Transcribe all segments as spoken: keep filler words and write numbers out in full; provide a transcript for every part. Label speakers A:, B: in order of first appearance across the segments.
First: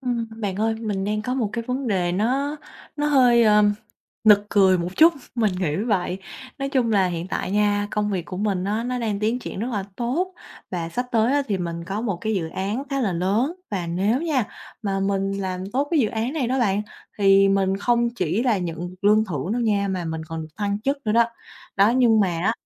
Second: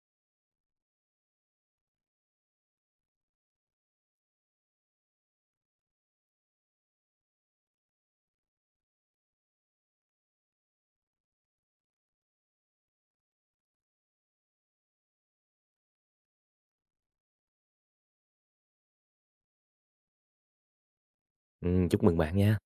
A: Ừm, bạn ơi, mình đang có một cái vấn đề nó nó hơi, ờm, nực cười một chút, mình nghĩ vậy. Nói chung là hiện tại nha, công việc của mình nó nó đang tiến triển rất là tốt và sắp tới á, thì mình có một cái dự án khá là lớn và nếu nha, mà mình làm tốt cái dự án này đó bạn, thì mình không chỉ là nhận được lương thưởng đâu nha, mà mình còn được thăng chức nữa đó.
B: Ừm,
A: Đó,
B: chúc mừng
A: nhưng mà
B: bạn
A: á
B: nha.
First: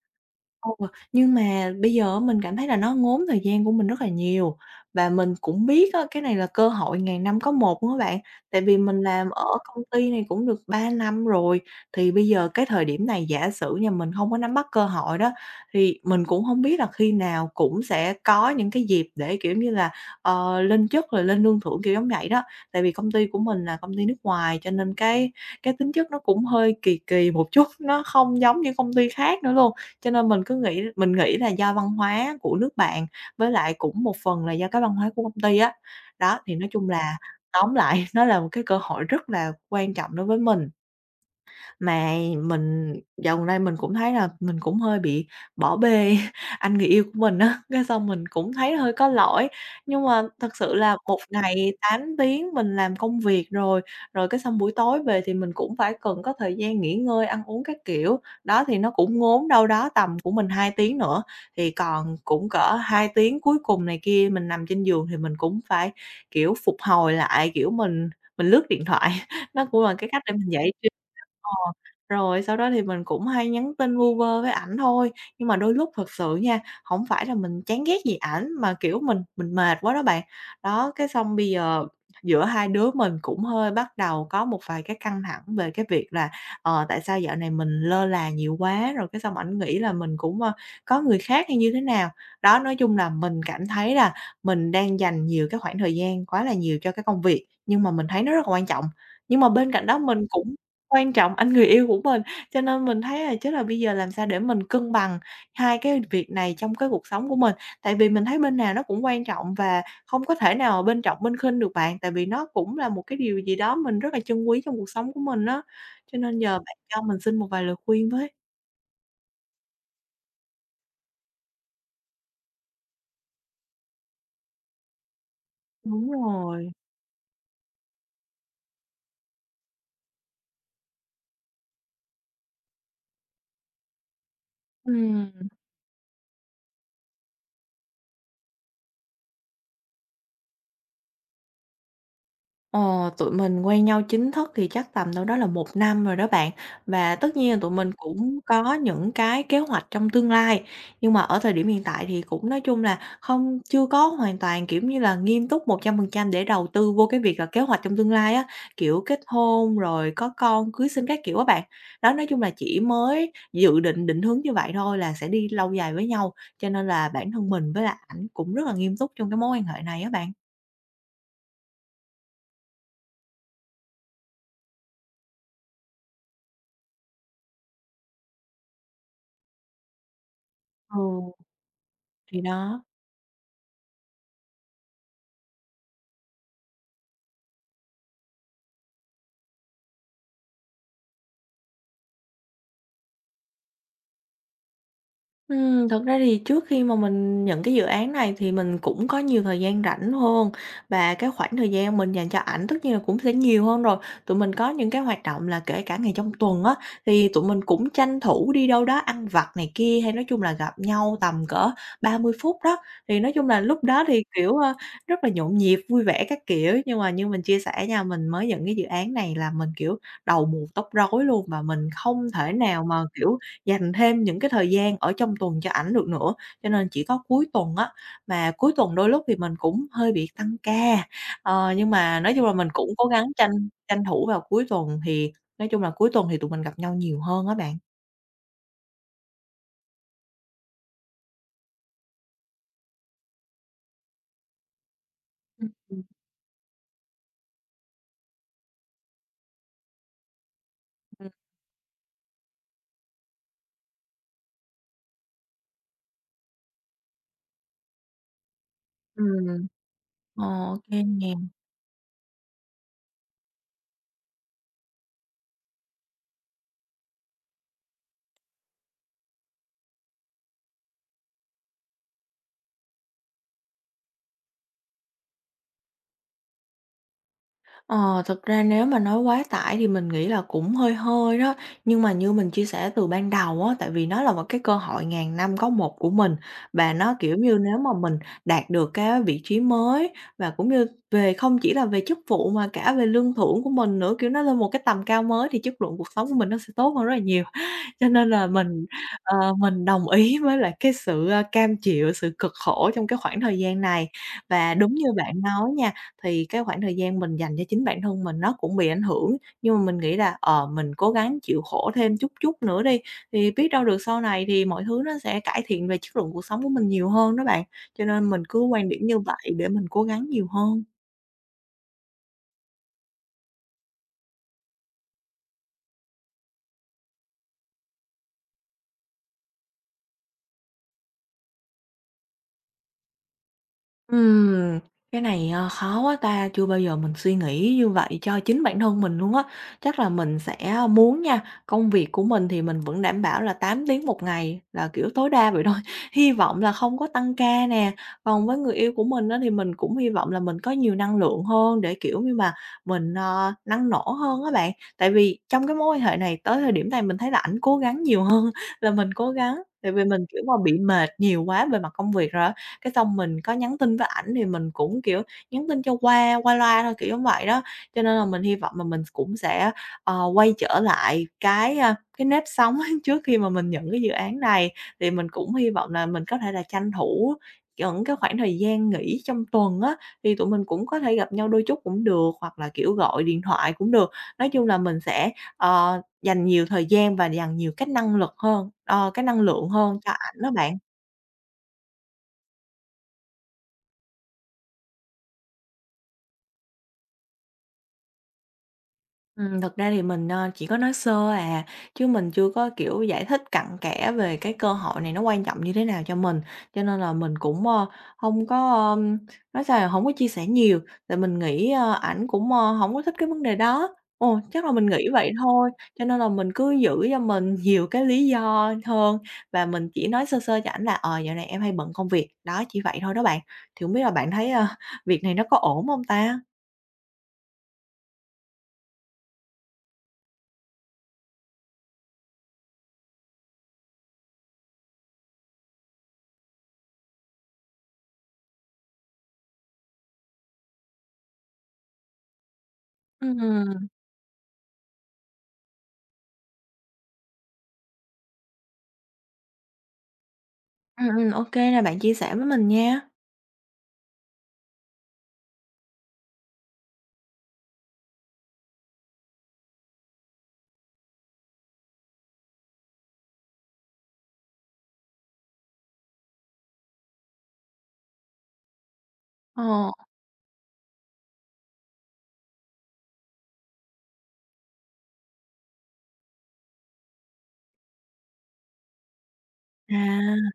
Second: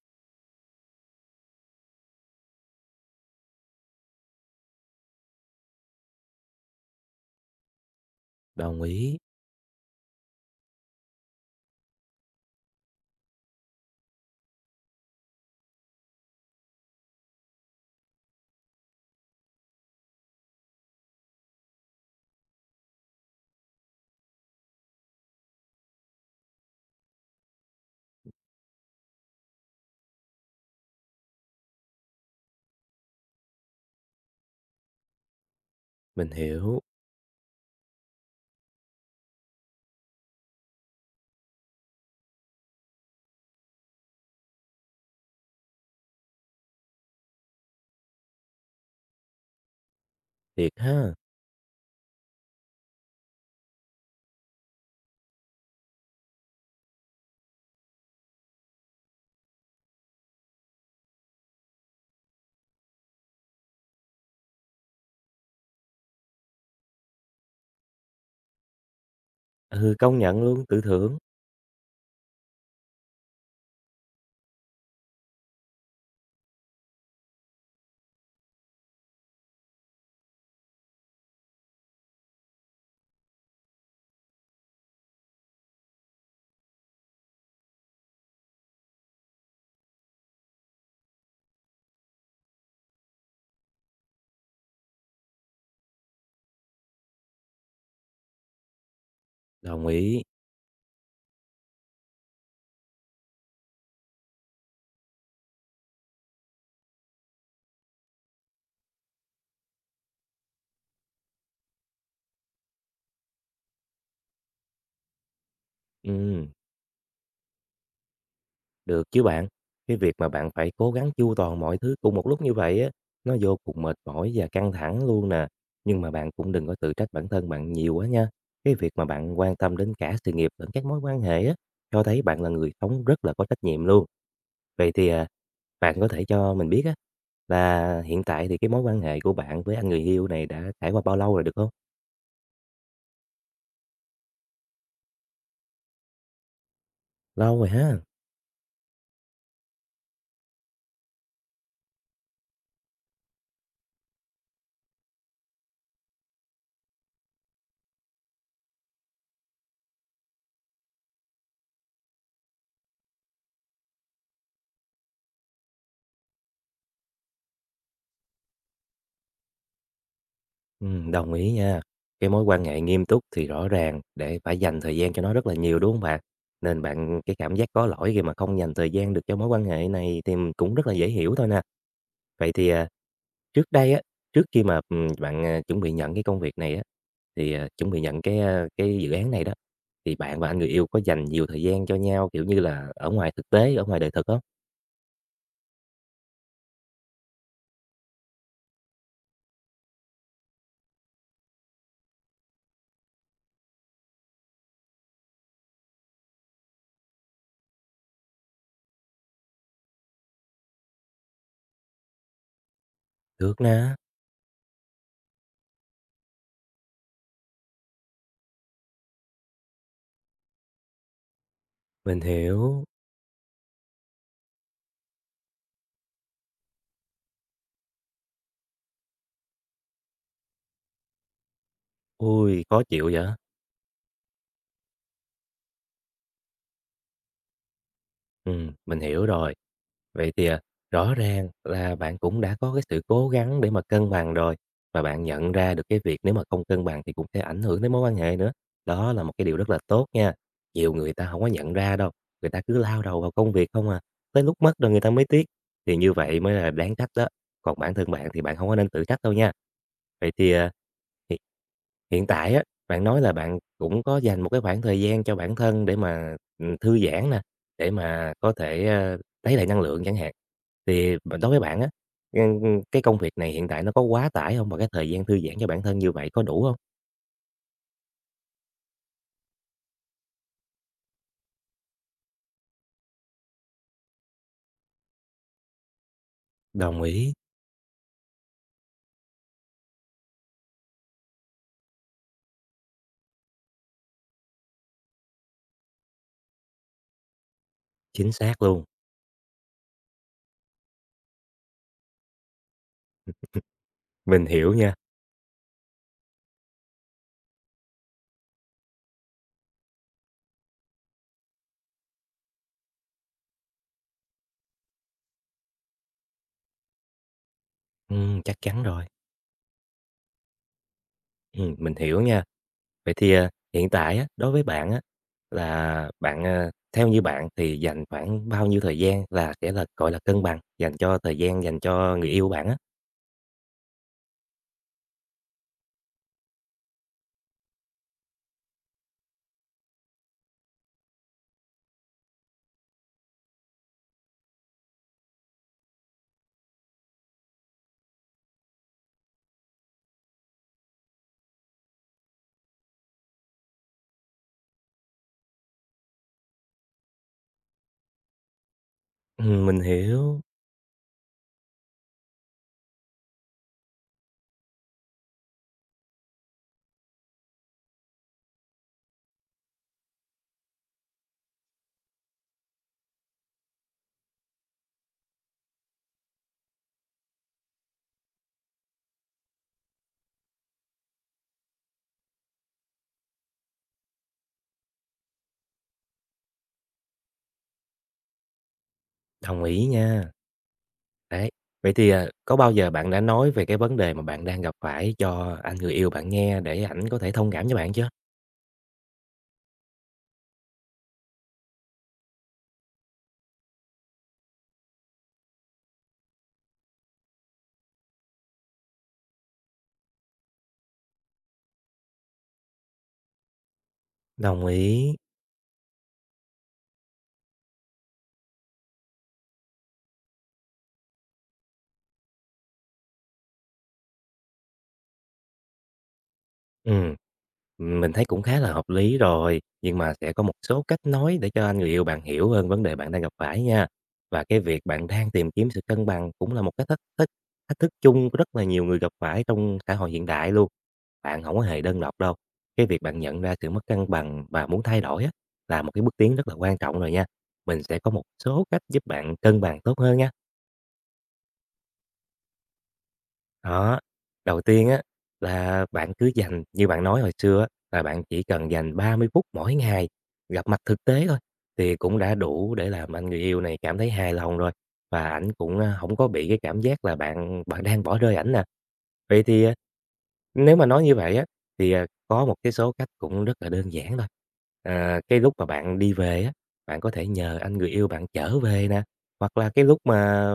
A: ừ, nhưng mà bây giờ mình cảm thấy là nó ngốn thời gian của mình rất là nhiều. Và mình cũng biết á, cái này là cơ hội ngàn năm có một luôn á bạn, tại vì
B: Đồng
A: mình
B: ý,
A: làm ở công ty này cũng được ba năm rồi, thì bây giờ cái thời điểm này giả sử nhà mình không có nắm bắt cơ hội đó, thì mình cũng không biết là khi nào cũng sẽ có những cái dịp để, kiểu như là, ờ, lên chức rồi lên lương thưởng, kiểu giống vậy đó. Tại vì công ty của mình là công ty nước ngoài cho nên cái cái tính chất nó cũng hơi kỳ kỳ một chút, nó không giống như công ty khác nữa luôn, cho nên mình cứ nghĩ mình nghĩ là do văn hóa của nước bạn với lại cũng một phần là do cái văn hóa của công ty á.
B: mình
A: Đó, thì nói
B: hiểu,
A: chung là tóm lại nó là một cái cơ hội rất là quan trọng đối với mình, mà mình dạo gần đây mình cũng thấy là mình cũng hơi bị bỏ bê anh người yêu của mình á, cái xong mình cũng thấy hơi có lỗi. Nhưng mà thật
B: thiệt
A: sự là
B: ha.
A: một ngày tám tiếng mình làm công việc rồi, rồi cái xong buổi tối về thì mình cũng phải cần có thời gian nghỉ ngơi, ăn uống các kiểu. Đó, thì nó cũng ngốn đâu đó tầm của mình hai tiếng nữa, thì còn cũng cỡ hai tiếng cuối cùng này kia mình nằm trên giường thì mình cũng phải, kiểu, phục hồi lại, kiểu, mình mình lướt điện thoại, nó cũng là
B: Ừ,
A: cái
B: công
A: cách để
B: nhận
A: mình
B: luôn,
A: giải
B: tự
A: trí.
B: thưởng,
A: Ờ. Rồi sau đó thì mình cũng hay nhắn tin vu vơ với ảnh thôi, nhưng mà đôi lúc thật sự nha, hổng phải là mình chán ghét gì ảnh mà, kiểu, mình mình mệt quá đó bạn. Đó, cái xong bây giờ giữa hai đứa mình cũng hơi bắt đầu có một vài cái căng thẳng về cái việc là, ờ, tại sao dạo này mình lơ là nhiều quá, rồi cái xong ảnh nghĩ là mình cũng, ơ, có người khác hay như thế nào. Đó, nói chung là mình cảm thấy là mình đang dành nhiều cái khoảng thời gian quá là nhiều cho cái công việc, nhưng mà mình thấy nó rất là quan trọng. Nhưng mà bên cạnh
B: đồng
A: đó
B: ý.
A: mình cũng quan trọng anh người yêu của mình, cho nên mình thấy là chứ là bây giờ làm sao để mình cân bằng hai cái việc này trong cái cuộc sống của mình. Tại vì mình thấy bên nào nó cũng quan trọng và không có thể nào mà bên trọng bên khinh được bạn, tại vì nó cũng là một cái điều gì đó mình rất là trân quý trong cuộc sống của mình á. Cho nên
B: Ừm,
A: nhờ bạn cho mình xin một vài lời khuyên với.
B: được chứ bạn. Cái việc mà bạn phải cố gắng chu toàn mọi thứ cùng một lúc như vậy á, nó vô cùng mệt mỏi và căng thẳng luôn nè. Nhưng
A: Đúng
B: mà bạn cũng đừng
A: rồi.
B: có tự trách bản thân bạn nhiều quá nha. Cái việc mà bạn quan tâm đến cả sự nghiệp lẫn các mối quan hệ á, cho thấy bạn là người sống rất là có trách nhiệm luôn. Vậy thì, à,
A: Ừm.
B: bạn có thể cho mình biết á, là hiện tại thì cái mối quan hệ của bạn với anh người yêu này đã trải qua bao lâu rồi được không?
A: Ờ, tụi mình quen nhau chính thức thì chắc tầm đâu đó là một năm rồi đó bạn. Và tất nhiên là
B: Lâu rồi
A: tụi mình
B: ha?
A: cũng có những cái kế hoạch trong tương lai, nhưng mà ở thời điểm hiện tại thì cũng nói chung là không chưa có hoàn toàn, kiểu như là, nghiêm túc một trăm phần trăm để đầu tư vô cái việc là kế hoạch trong tương lai á, kiểu, kết hôn rồi có con, cưới xin các kiểu á bạn. Đó, nói chung là chỉ mới dự định, định hướng như vậy thôi là sẽ đi lâu dài với nhau, cho nên là bản thân mình với lại ảnh cũng rất là nghiêm túc trong cái mối quan hệ này á bạn.
B: Ừm, đồng ý nha. Cái mối quan hệ nghiêm túc thì rõ ràng để phải dành thời gian cho nó rất là nhiều, đúng không bạn? Nên bạn cái cảm giác có lỗi khi mà không dành thời gian được cho mối quan hệ này thì mình cũng rất là dễ
A: Ồ.
B: hiểu thôi nè.
A: Thì
B: Vậy thì,
A: đó.
B: à, trước đây á, trước khi mà, ừm, bạn, à, chuẩn bị nhận cái công việc này á, thì, à, chuẩn bị nhận cái, a, cái dự án này đó, thì bạn và anh người yêu có dành nhiều thời gian cho nhau, kiểu như là, ở ngoài thực tế, ở ngoài đời thực không?
A: Ừm, thật ra thì trước khi mà mình nhận cái dự án này thì mình cũng có nhiều thời gian rảnh hơn và cái khoảng thời gian mình dành cho ảnh tất nhiên là cũng sẽ nhiều hơn rồi. Tụi mình có những cái hoạt động là kể cả ngày trong tuần á thì tụi mình cũng tranh thủ đi đâu đó ăn vặt này kia hay nói chung là gặp nhau tầm cỡ ba mươi phút đó. Thì nói chung là
B: Được
A: lúc
B: nè,
A: đó thì, kiểu, ơ, rất là nhộn nhịp, vui vẻ các kiểu, nhưng mà như mình chia sẻ nha, mình mới nhận cái dự án này là mình, kiểu, đầu mù tóc rối luôn và mình
B: mình
A: không thể nào
B: hiểu.
A: mà, kiểu. Dành thêm những cái thời gian ở trong tuần cho ảnh được nữa, cho nên chỉ có cuối tuần á, mà cuối tuần đôi lúc thì mình cũng hơi bị tăng ca. Ờ, nhưng mà nói chung là
B: Ui
A: mình
B: khó
A: cũng cố
B: chịu
A: gắng
B: vậy?
A: tranh tranh thủ vào cuối tuần thì nói chung là cuối tuần thì tụi mình gặp nhau nhiều hơn á bạn.
B: Ừm, mình hiểu rồi. Vậy thì, à, rõ ràng là bạn cũng đã có cái sự cố gắng để mà cân bằng rồi, và bạn nhận
A: Ừm,
B: ra được cái
A: ừm,
B: việc nếu mà không cân bằng thì cũng sẽ ảnh hưởng đến mối quan hệ nữa. Đó là một cái điều rất là tốt nha. Nhiều người ta
A: ừm.
B: không có nhận ra đâu, người ta cứ lao đầu vào công việc không à, tới lúc mất rồi người ta mới tiếc, thì như vậy mới là đáng trách đó. Còn bản thân bạn thì bạn không có nên tự trách đâu nha.
A: Ừm,
B: Vậy
A: ờ,
B: thì, à,
A: ô nè.
B: hiện hiện tại á, bạn nói là bạn cũng có dành một cái khoảng thời gian cho bản thân để mà, ừm, thư giãn nè, để mà có thể, a lấy lại năng lượng chẳng hạn. Thì b đối với bạn á, ừm, cái công việc này hiện tại nó có quá tải không? Và cái thời gian thư giãn cho bản thân như vậy có đủ không?
A: Ờ, thực ra nếu mà nói quá tải thì mình nghĩ là cũng hơi hơi đó, nhưng mà như mình chia sẻ từ ban đầu á, tại vì nó là một cái cơ hội ngàn năm có một của mình và
B: Đồng
A: nó,
B: ý,
A: kiểu như, nếu mà mình đạt được cái vị trí mới và cũng như về không chỉ là về chức vụ mà cả về lương thưởng của mình nữa, kiểu, nó lên một cái tầm cao mới thì chất lượng cuộc sống của mình nó sẽ tốt hơn rất là nhiều. Cho nên
B: chính
A: là
B: xác luôn,
A: mình, ờ, mình đồng ý với lại cái sự, a, cam chịu, sự cực khổ trong cái khoảng thời gian này.
B: mình hiểu
A: Và đúng
B: nha,
A: như bạn nói nha, thì cái khoảng thời gian mình dành cho chính bản thân mình nó cũng bị ảnh hưởng, nhưng mà mình nghĩ là, ờ, mình cố gắng chịu khổ thêm chút chút nữa đi, thì biết đâu được sau này thì mọi thứ nó sẽ cải thiện về chất lượng cuộc sống của mình nhiều hơn đó bạn. Cho nên mình
B: ừm, chắc
A: cứ
B: chắn
A: quan điểm
B: rồi.
A: như vậy để mình cố gắng nhiều hơn.
B: Ừm, mình hiểu nha. Vậy thì, à, hiện tại á, đối với bạn á, là bạn, à, theo như bạn thì dành khoảng bao nhiêu thời gian là sẽ là, gọi là, cân bằng, dành cho thời gian dành cho người yêu bạn á?
A: Ừm, cái này, ờ, khó quá ta, chưa bao giờ mình suy nghĩ như vậy cho chính bản thân mình luôn á. Chắc là mình sẽ muốn nha, công việc của mình thì mình vẫn đảm bảo là tám tiếng một ngày, là, kiểu, tối đa vậy thôi, hy vọng là không có tăng ca nè. Còn với người yêu của mình á, thì mình cũng hy vọng là mình có nhiều năng lượng hơn để, kiểu như mà, mình, ờ, năng nổ hơn á bạn. Tại vì trong cái mối quan hệ này tới thời điểm này mình thấy là ảnh cố gắng nhiều hơn là mình cố gắng,
B: Ừm, mình
A: tại vì mình,
B: hiểu,
A: kiểu mà, bị mệt nhiều quá về mặt công việc rồi á. Cái xong mình có nhắn tin với ảnh thì mình cũng, kiểu, nhắn tin cho qua, qua loa thôi, kiểu giống vậy đó. Cho nên là mình hy vọng mà mình cũng sẽ, ờ, quay trở lại cái, a, cái nếp sống trước khi mà mình nhận cái dự án này. Thì mình cũng hy vọng là mình có thể là tranh thủ những cái khoảng thời gian nghỉ trong tuần á, thì tụi mình cũng có thể gặp nhau đôi chút cũng được, hoặc là, kiểu, gọi điện thoại cũng được. Nói chung là mình sẽ, ờ, dành nhiều thời gian và dành nhiều cái năng lực hơn, ờ, cái năng
B: đồng
A: lượng
B: ý
A: hơn cho
B: nha.
A: ảnh đó bạn.
B: Đấy, vậy thì, à, có bao giờ bạn đã nói về cái vấn đề mà bạn đang gặp phải cho anh người yêu bạn nghe để ảnh có thể thông cảm cho bạn chưa?
A: Ừm, thật ra thì mình, ờ, chỉ có nói sơ à, chứ mình chưa có, kiểu, giải thích cặn kẽ về cái cơ hội này nó quan trọng như thế nào cho mình, cho nên là mình cũng, ơ, hông có, ờm, nói sao nhỉ, hổng có chia sẻ nhiều, tại mình nghĩ, ơ, ảnh cũng, ơ, hổng có thích cái vấn đề đó. Ồ, chắc
B: Đồng
A: là mình nghĩ
B: ý.
A: vậy thôi, cho nên là mình cứ giữ cho mình nhiều cái lý do hơn và mình chỉ nói sơ sơ cho ảnh là "Ờ, dạo này em hay bận công việc." Đó, chỉ vậy thôi đó bạn, thì không biết là bạn thấy, ơ, việc này nó có ổn không ta?
B: Ừ, mình thấy cũng khá là hợp lý rồi, nhưng mà sẽ có một số cách nói để cho anh người yêu bạn hiểu hơn vấn đề bạn đang gặp phải nha. Và cái việc bạn đang tìm kiếm sự cân bằng cũng là một cái thách thức thách thức chung của rất là nhiều người gặp phải trong xã hội hiện đại luôn. Bạn không có hề đơn độc đâu. Cái việc bạn nhận ra sự mất
A: Ừm.
B: cân bằng và muốn thay đổi á, là một cái bước tiến rất là quan trọng rồi nha. Mình sẽ có một số cách giúp bạn cân bằng tốt hơn nha.
A: Ừm, ừm, ô kê nè, bạn chia sẻ với mình nha.
B: Đó, đầu tiên á, là bạn cứ dành như bạn nói hồi xưa á, là bạn chỉ cần dành ba mươi phút mỗi ngày gặp mặt thực tế thôi, thì cũng đã đủ để làm anh người yêu này cảm thấy hài lòng rồi, và ảnh cũng, a, hổng có bị cái cảm giác là bạn bạn đang bỏ rơi ảnh nè. Vậy
A: Ờ,
B: thì, à, nếu mà nói như vậy á, thì, à, có một cái số cách cũng rất là đơn giản thôi. À, cái lúc mà bạn đi về á, bạn có thể nhờ anh người yêu bạn chở về nè, hoặc là cái lúc
A: à,
B: mà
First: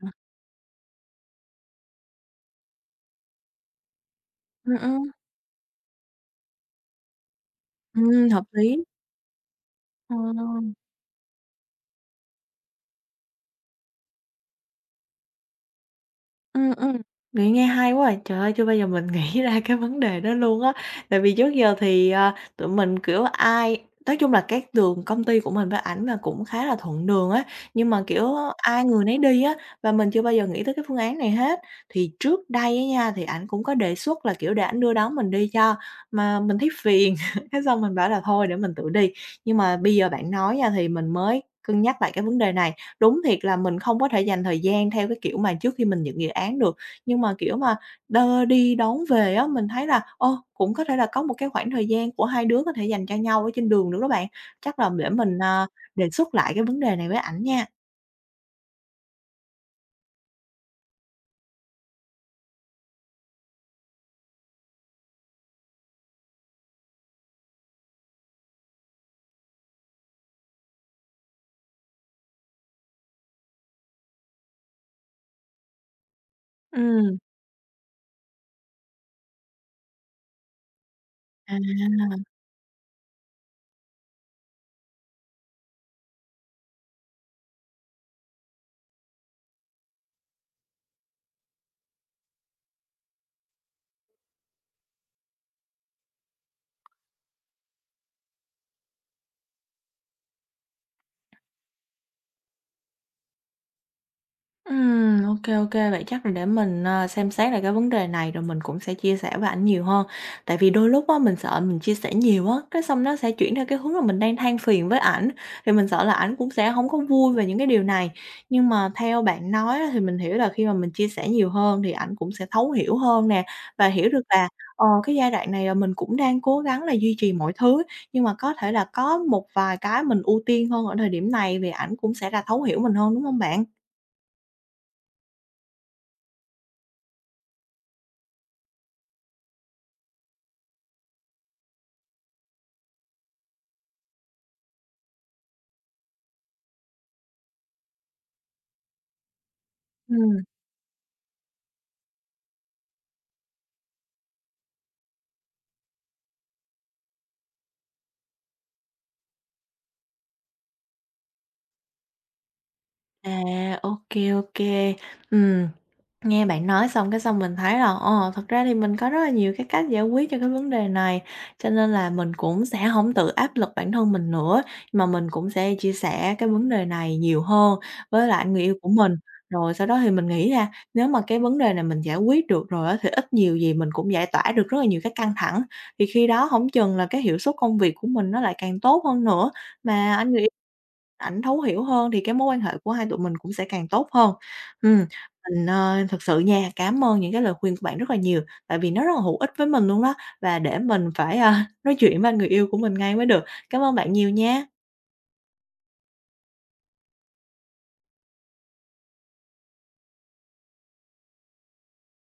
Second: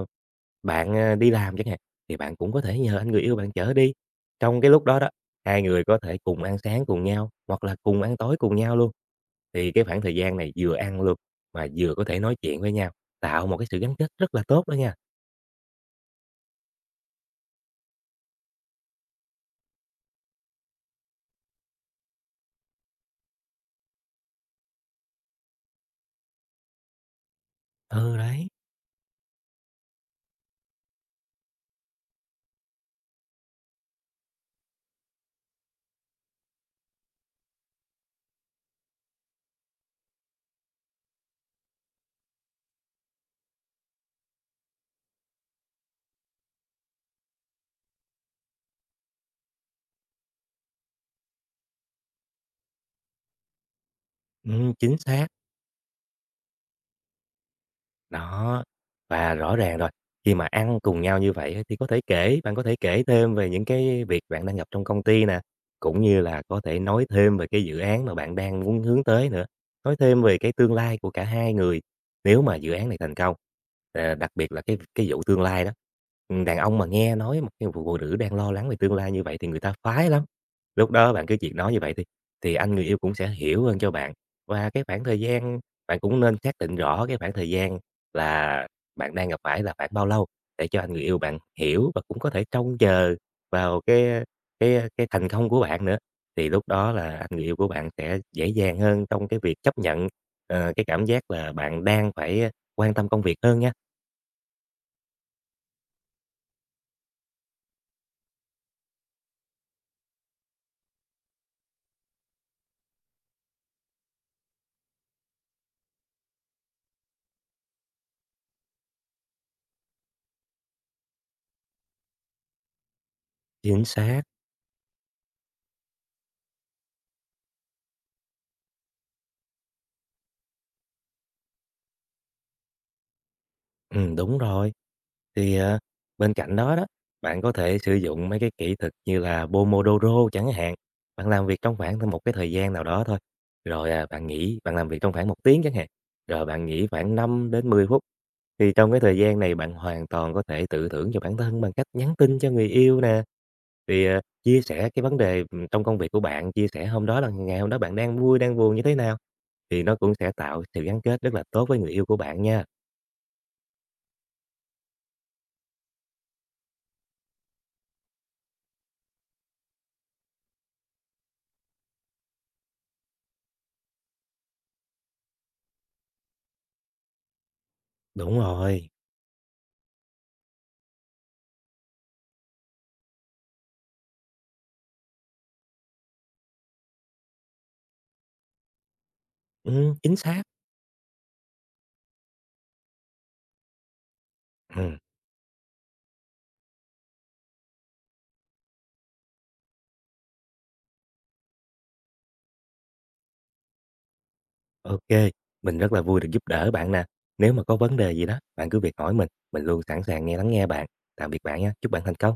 B: bạn, a, đi làm chẳng hạn thì bạn cũng có thể nhờ anh người yêu bạn chở đi. Trong cái
A: ừm,
B: lúc đó đó,
A: ừm,
B: hai người có thể cùng ăn sáng cùng nhau, hoặc là cùng ăn
A: ừm,
B: tối
A: hợp
B: cùng nhau
A: lý.
B: luôn. Thì cái khoảng thời
A: Ờ,
B: gian này vừa ăn luôn, mà vừa có thể nói chuyện với nhau, tạo một cái sự gắn kết rất là tốt đó nha.
A: ừm, ừm, vậy nghe hay quá à. Trời ơi, chưa bao giờ mình nghĩ ra cái vấn đề đó luôn á. Tại vì trước giờ thì, ờ, tụi mình, kiểu, ai nói chung là cái đường công ty của mình với ảnh là cũng khá là thuận đường á, nhưng mà,
B: Ừ,
A: kiểu,
B: đấy,
A: ai người nấy đi á, và mình chưa bao giờ nghĩ tới cái phương án này hết. Thì trước đây á nha, thì ảnh cũng có đề xuất là, kiểu, để ảnh đưa đón mình đi cho, mà mình thấy phiền, cái xong mình bảo là thôi để mình tự đi. Nhưng mà bây giờ bạn nói nha thì mình mới cân nhắc lại cái vấn đề này. Đúng thiệt là mình không có thể dành thời gian theo cái kiểu mà trước khi mình nhận dự án được, nhưng mà, kiểu mà, đơ đi đón về á, mình thấy là, ô, cũng có thể là có một cái khoảng thời gian của hai đứa có thể dành cho nhau ở trên đường nữa đó bạn.
B: ừm,
A: Chắc là
B: chính
A: để
B: xác.
A: mình, à, đề xuất lại cái vấn đề này với ảnh nha.
B: Đó, và rõ ràng rồi, khi mà ăn cùng nhau như vậy á thì có thể kể bạn có thể kể thêm về những cái việc bạn đang gặp trong công ty nè, cũng như là có thể nói thêm về cái dự án mà bạn đang muốn hướng tới nữa, nói thêm về cái tương lai của cả hai người nếu mà dự án này thành công. Ờ, đặc biệt là cái cái vụ tương lai đó, ừm, đàn ông mà nghe
A: Ừ.
B: nói một cái phụ nữ đang lo lắng về tương lai như vậy thì người ta phái lắm. Lúc đó bạn cứ chuyện nói như vậy thì, thì anh người yêu cũng sẽ hiểu hơn cho bạn và cái khoảng thời gian bạn cũng nên xác định rõ cái khoảng thời gian là bạn đang gặp phải là khoảng bao lâu để cho anh người yêu bạn hiểu và cũng có thể trông chờ vào cái, cái, cái thành công của bạn nữa. Thì lúc đó là anh người yêu của bạn sẽ dễ dàng hơn trong cái việc chấp nhận, ờ, cái cảm giác là bạn đang phải, quan tâm công việc hơn nha.
A: Ừm, ô kê ô kê, vậy chắc là để mình, ờ, xem xét lại cái vấn đề này rồi mình cũng sẽ chia sẻ với ảnh nhiều hơn. Tại vì đôi lúc á, mình sợ mình chia sẻ nhiều á, cái xong nó sẽ chuyển theo cái hướng là mình đang than phiền với ảnh, thì mình sợ là ảnh cũng sẽ không có vui về những cái điều này. Nhưng mà theo bạn nói á, thì mình hiểu là khi mà mình chia sẻ nhiều hơn thì ảnh cũng sẽ thấu hiểu hơn nè,
B: Chính
A: và hiểu được
B: xác,
A: là, ờ, cái giai đoạn này là mình cũng đang cố gắng là duy trì mọi thứ, nhưng mà có thể là có một vài cái mình ưu tiên hơn ở thời điểm này, vì ảnh cũng sẽ là thấu hiểu mình hơn, đúng không bạn?
B: ừm, đúng rồi. Thì, ờ, bên cạnh đó đó, bạn có thể sử dụng mấy cái kỹ thuật như là Pomodoro chẳng hạn. Bạn làm việc trong khoảng một cái thời gian nào đó thôi, rồi, à, bạn nghỉ, bạn làm việc trong khoảng một tiếng chẳng hạn, rồi bạn nghỉ khoảng năm đến mười phút. Thì trong cái thời gian này bạn hoàn toàn có
A: Ừm.
B: thể tự thưởng cho bản thân bằng cách nhắn tin cho người yêu nè, thì, ờ, chia sẻ cái vấn đề, ừm, trong công việc của bạn, chia sẻ hôm đó là ngày hôm đó bạn đang vui, đang buồn như thế nào, thì nó cũng sẽ tạo sự gắn kết rất là tốt với người yêu của bạn nha.
A: À, ô kê, Ừm, nghe bạn nói xong cái xong mình thấy là, ờ, thật ra thì mình có rất là nhiều cái cách giải quyết cho cái vấn đề này, cho nên là mình cũng sẽ không tự áp lực bản thân mình nữa, mà mình cũng sẽ chia sẻ cái vấn đề này nhiều hơn với
B: Đúng
A: lại người yêu của
B: rồi,
A: mình. Rồi sau đó thì mình nghĩ ra nếu mà cái vấn đề này mình giải quyết được rồi á, thì ít nhiều gì mình cũng giải tỏa được rất là nhiều cái căng thẳng, thì khi đó không chừng là cái hiệu suất công việc của mình nó lại càng tốt hơn nữa.
B: ừm,
A: Mà
B: chính
A: anh
B: xác,
A: người Ảnh thấu hiểu hơn thì cái mối quan hệ của hai tụi mình cũng sẽ càng tốt hơn.
B: ừm.
A: Ừm, mình, ờ, thực sự nha, cảm ơn những cái lời khuyên của bạn rất là nhiều, tại vì nó rất là hữu ích với mình luôn đó, và để mình phải, à, nói chuyện với người yêu của mình ngay mới được. Cảm ơn bạn nhiều nha.
B: ô kê, mình rất là vui được giúp đỡ bạn nè. Nếu mà có vấn đề gì đó, bạn cứ việc hỏi mình, mình luôn sẵn sàng nghe lắng nghe bạn. Tạm biệt bạn nhé, chúc bạn thành công.